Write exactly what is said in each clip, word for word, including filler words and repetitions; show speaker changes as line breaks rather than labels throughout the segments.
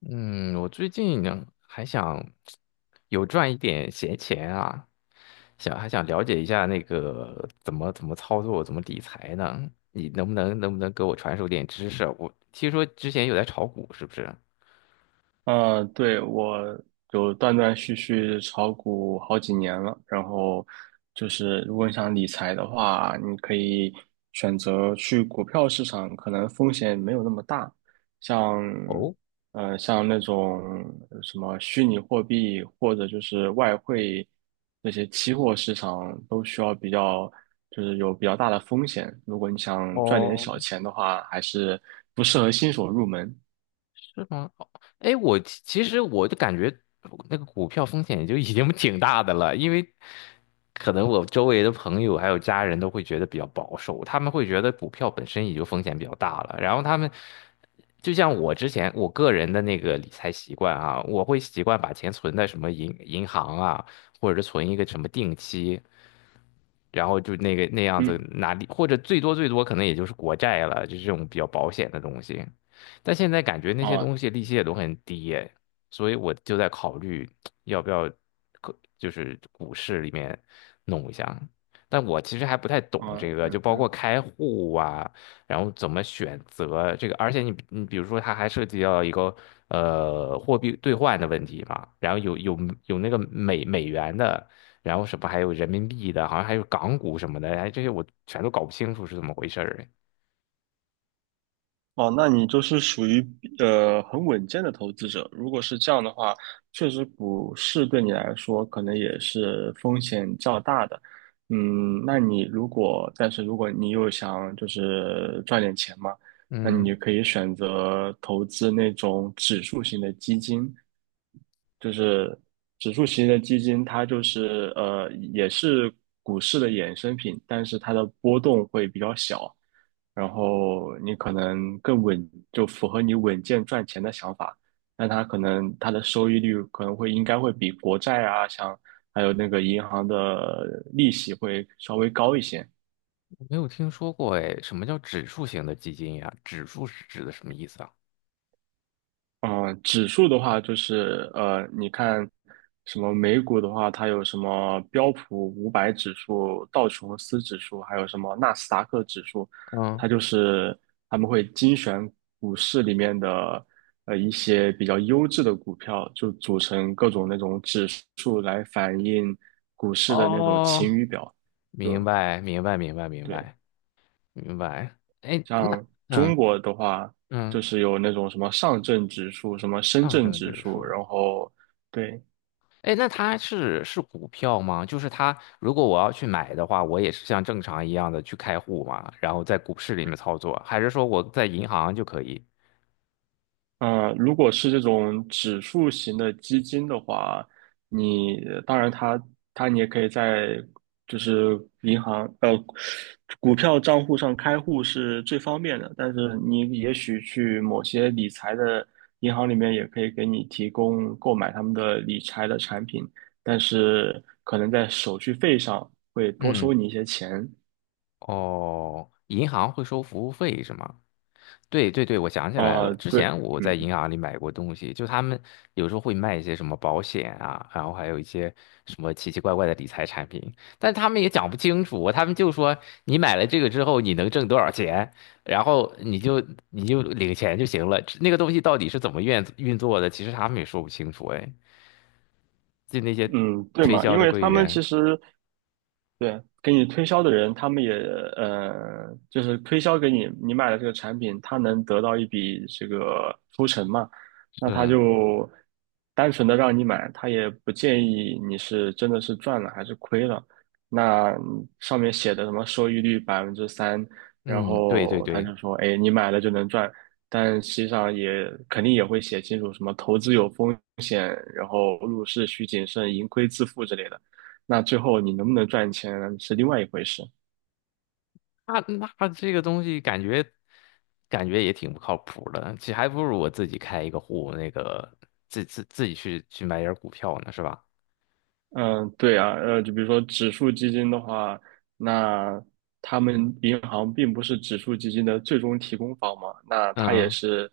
嗯，我最近呢还想有赚一点闲钱啊，想还想了解一下那个怎么怎么操作，怎么理财呢？你能不能能不能给我传授点知识啊。我听说之前有在炒股，是不是？
呃，对，我有断断续续炒股好几年了，然后就是如果你想理财的话，你可以选择去股票市场，可能风险没有那么大，像
哦
呃像那种什么虚拟货币或者就是外汇这些期货市场都需要比较就是有比较大的风险，如果你想赚点
哦，
小钱的话，还是不适合新手入门。
是吗？哦。哎，我其其实我就感觉那个股票风险也就已经 挺大的了，因为可能我周围的朋友还有家人都会觉得比较保守，他们会觉得股票本身也就风险比较大了。然后他们就像我之前我个人的那个理财习惯啊，我会习惯把钱存在什么银银行啊，或者是存一个什么定期，然后就那个那样子
嗯，
拿利，或者最多最多可能也就是国债了，就是这种比较保险的东西。但现在感觉那些
哦。
东西利息也都很低耶。所以我就在考虑要不要，可就是股市里面弄一下。但我其实还不太懂
哦，
这个，就包括开户啊，然后怎么选择这个，而且你你比如说，它还涉及到一个呃货币兑换的问题嘛，然后有有有那个美美元的。然后什么还有人民币的，好像还有港股什么的，哎，这些我全都搞不清楚是怎么回事儿哎。
哦，那你就是属于呃很稳健的投资者。如果是这样的话，确实股市对你来说可能也是风险较大的。嗯，那你如果，但是如果你又想就是赚点钱嘛，那你
嗯，
就可以选择投资那种指数型的基金，就是指数型的基金，它就是呃也是股市的衍生品，但是它的波动会比较小，然后你可能更稳，就符合你稳健赚钱的想法。那它可能它的收益率可能会应该会比国债啊，像还有那个银行的利息会稍微高一些。
没有听说过哎，什么叫指数型的基金呀？指数是指的什么意思啊？
嗯，呃指数的话就是呃，你看什么美股的话，它有什么标普五百指数、道琼斯指数，还有什么纳斯达克指数，
嗯。
它就是他们会精选股市里面的呃一些比较优质的股票，就组成各种那种指数来反映股市的那种
哦，
晴雨表，
明
就
白，明白，明白，明
对。
白，明白。哎，那
像中
嗯
国的话，就
嗯，
是有那种什么上证指数、什么深
上
圳
证
指
指
数，
数。
然后对，
哎，那它是是股票吗？就是它，如果我要去买的话，我也是像正常一样的去开户嘛，然后在股市里面操作，还是说我在银行就可以？
嗯，如果是这种指数型的基金的话，你当然它它你也可以在就是银行呃股票账户上开户是最方便的，但是你也许去某些理财的银行里面也可以给你提供购买他们的理财的产品，但是可能在手续费上会多收
嗯。
你一些钱
哦，银行会收服务费是吗？对对对，我想起来
啊，
了，之
对。
前我在
嗯，
银行里买过东西，就他们有时候会卖一些什么保险啊，然后还有一些什么奇奇怪怪的理财产品，但他们也讲不清楚，他们就说你买了这个之后你能挣多少钱，然后你就你就领钱就行了。那个东西到底是怎么运运作的，其实他们也说不清楚。哎，就那些
嗯对
推
嘛，
销
因
的
为
柜
他们其
员，
实对，给你推销的人，他们也呃，就是推销给你你买了这个产品，他能得到一笔这个抽成嘛？那他
是，
就单纯的让你买，他也不建议你是真的是赚了还是亏了。那上面写的什么收益率百分之三，然
嗯，对对
后他
对。
就说，哎，你买了就能赚，但实际上也肯定也会写清楚什么投资有风险，然后入市需谨慎，盈亏自负之类的。那最后你能不能赚钱是另外一回事。
那那这个东西感觉感觉也挺不靠谱的，其实还不如我自己开一个户，那个自自自己去去买点儿股票呢，是吧？
嗯，对啊，呃，就比如说指数基金的话，那他们银行并不是指数基金的最终提供方嘛，那它也
嗯。
是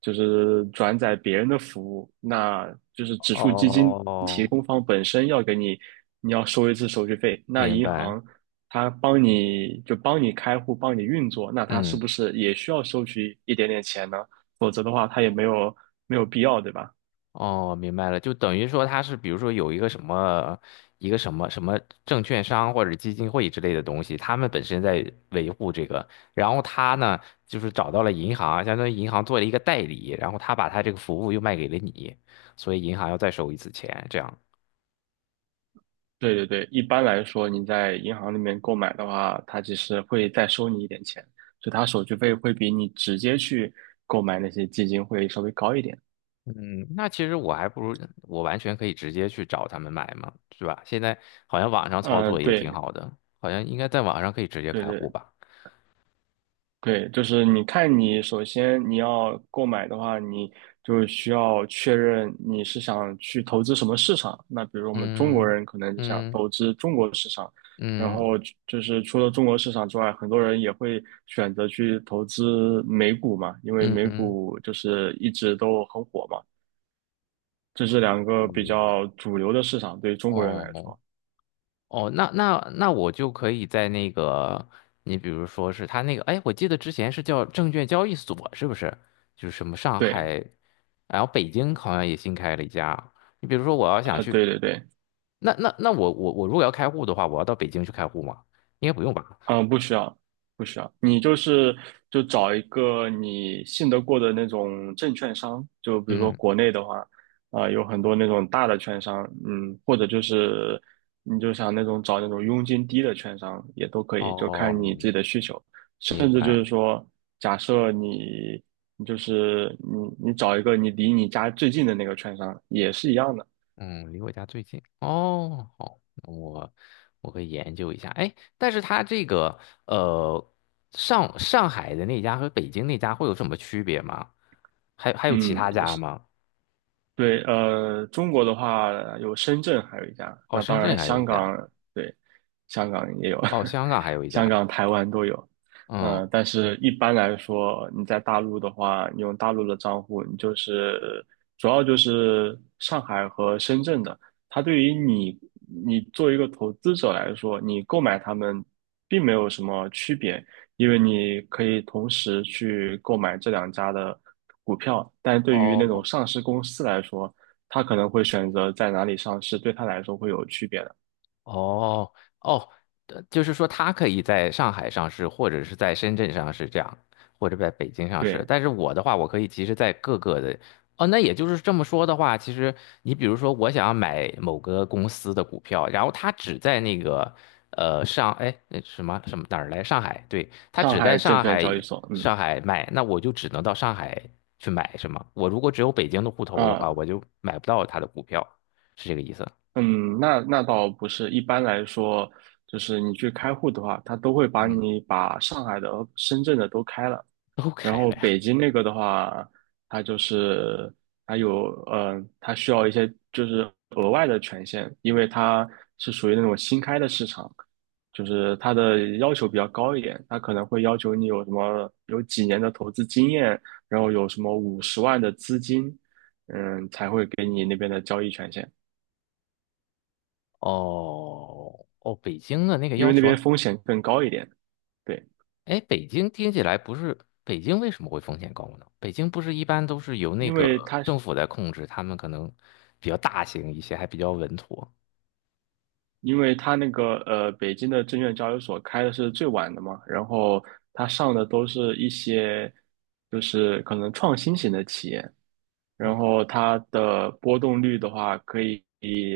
就是转载别人的服务，那就是指数基金提
哦，
供方本身要给你，你要收一次手续费，那
明
银
白。
行它帮你就帮你开户，帮你运作，那它是
嗯。
不是也需要收取一点点钱呢？否则的话，它也没有没有必要，对吧？
哦，明白了，就等于说他是，比如说有一个什么一个什么什么证券商或者基金会之类的东西，他们本身在维护这个，然后他呢就是找到了银行，相当于银行做了一个代理，然后他把他这个服务又卖给了你，所以银行要再收一次钱，这样。
对对对，一般来说，你在银行里面购买的话，它其实会再收你一点钱，所以它手续费会比你直接去购买那些基金会稍微高一点。
嗯，那其实我还不如我完全可以直接去找他们买嘛，是吧？现在好像网上操
嗯、
作也挺
对
好的，好像应该在网上可以直接
对
开户
对，
吧？
对，就是你看，你首先你要购买的话，你就需要确认你是想去投资什么市场。那比如我们中国
嗯
人可能就想
嗯
投资中国市场，然
嗯
后就就是除了中国市场之外，很多人也会选择去投资美股嘛，因为
嗯
美
嗯。
股就是一直都很火嘛，这是两个比较主流的市场，对于中国人来
哦
说。
哦，那那那我就可以在那个，你比如说是他那个。哎，我记得之前是叫证券交易所，是不是？就是什么上
对，
海，然后北京好像也新开了一家。你比如说我要想
呃，
去，
对对对。
那那那我我我如果要开户的话，我要到北京去开户吗？应该不用吧？
嗯，不需要，不需要。你就是就找一个你信得过的那种证券商，就比如说
嗯。
国内的话，啊、有很多那种大的券商，嗯，或者就是你就想那种找那种佣金低的券商也都可以，就看你自
哦，
己的需求。
明
甚至就是
白。
说，假设你你就是你你找一个你离你家最近的那个券商也是一样的，
嗯，离我家最近哦，好，那我我可以研究一下。哎，但是它这个呃，上上海的那家和北京那家会有什么区别吗？还还有其
嗯，
他家吗？
对，呃，中国的话有深圳，还有一家。
哦，
那
深
当
圳
然，
还有
香
一家。
港，对，香港也有，
哦，香港还有 一
香
家，
港、台湾都有。
嗯。
嗯、但是一般来说，你在大陆的话，你用大陆的账户，你就是主要就是上海和深圳的。它对于你，你作为一个投资者来说，你购买它们并没有什么区别，因为你可以同时去购买这两家的股票，但对于那
哦
种上市公司来说，他可能会选择在哪里上市，对他来说会有区别的。
哦哦，呃就是说他可以在上海上市，或者是在深圳上市这样，或者在北京上市。
对，
但是我的话，我可以其实在各个的。哦，那也就是这么说的话，其实你比如说，我想要买某个公司的股票，然后它只在那个呃上，哎，那什么什么哪儿来？上海，对，它
上
只在
海证
上
券
海
交易所，嗯
上海卖，那我就只能到上海去买，是吗？我如果只有北京的户头的话，
啊，
我就买不到它的股票，是这个意思？
嗯，那那倒不是，一般来说，就是你去开户的话，他都会把
嗯，
你把上海的和深圳的都开了。
都
然
开
后
了呀。
北京那个的话，它就是它有呃，它需要一些就是额外的权限，因为它是属于那种新开的市场，就是它的要求比较高一点，它可能会要求你有什么有几年的投资经验，然后有什么五十万的资金，嗯，才会给你那边的交易权限，
哦哦，北京的那个
因
要
为那
求
边
啊。
风险更高一点。对，
哎，北京听起来不是北京为什么会风险高呢？北京不是一般都是由那
因为
个
它
政府在控制，他们可能比较大型一些，还比较稳妥。
因为他那个呃，北京的证券交易所开的是最晚的嘛，然后他上的都是一些就是可能创新型的企业，
嗯，
然后它的波动率的话，可以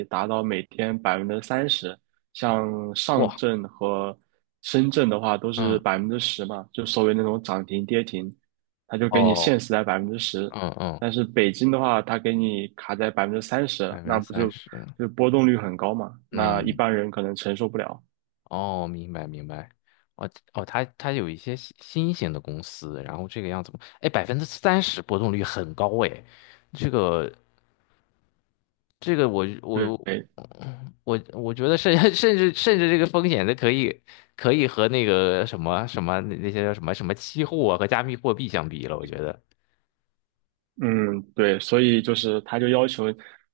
达到每天百分之三十。像上
哇，
证和深圳的话，都是
嗯。
百分之十嘛，就所谓那种涨停跌停，它就给你
哦。
限时在百分之十。
嗯
但
嗯，
是北京的话，它给你卡在百分之三十，
百分
那
之
不
三
就
十。
就波动率很高嘛？那一
嗯。
般人可能承受不了。
哦，明白明白。哦哦，它它有一些新新型的公司，然后这个样子。哎，百分之三十波动率很高哎，这个。这个我我
对，
我我觉得甚 甚至甚至这个风险的可以可以和那个什么什么那那些叫什么什么期货啊和加密货币相比了，我觉得。
嗯，对，所以就是他就要求，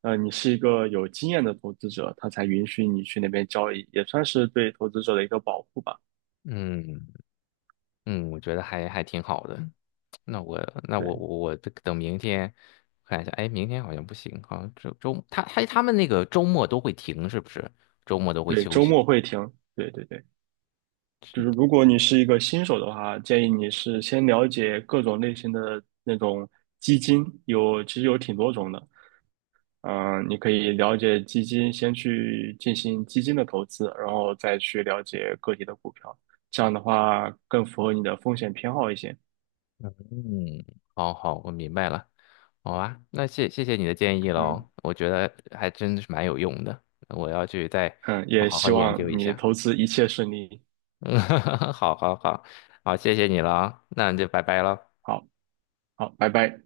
呃，你是一个有经验的投资者，他才允许你去那边交易，也算是对投资者的一个保护吧。
嗯嗯，我觉得还还挺好的。那我那我
对
我我等明天看一下。哎，明天好像不行，好像周周他他他们那个周末都会停，是不是？周末都会
对，
休
周末
息。
会停。对对对，就是如果你是一个新手的话，建议你是先了解各种类型的那种基金，有其实有挺多种的。嗯、你可以了解基金，先去进行基金的投资，然后再去了解个体的股票，这样的话更符合你的风险偏好一些。
嗯，好好，我明白了。好啊，那谢谢谢你的建议
嗯。
喽，我觉得还真是蛮有用的，我要去再
嗯，
好
也
好好
希
研
望
究一
你
下。
投 资一切顺利。
嗯，好好好，好，谢谢你了啊，那就拜拜喽。
好，好，拜拜。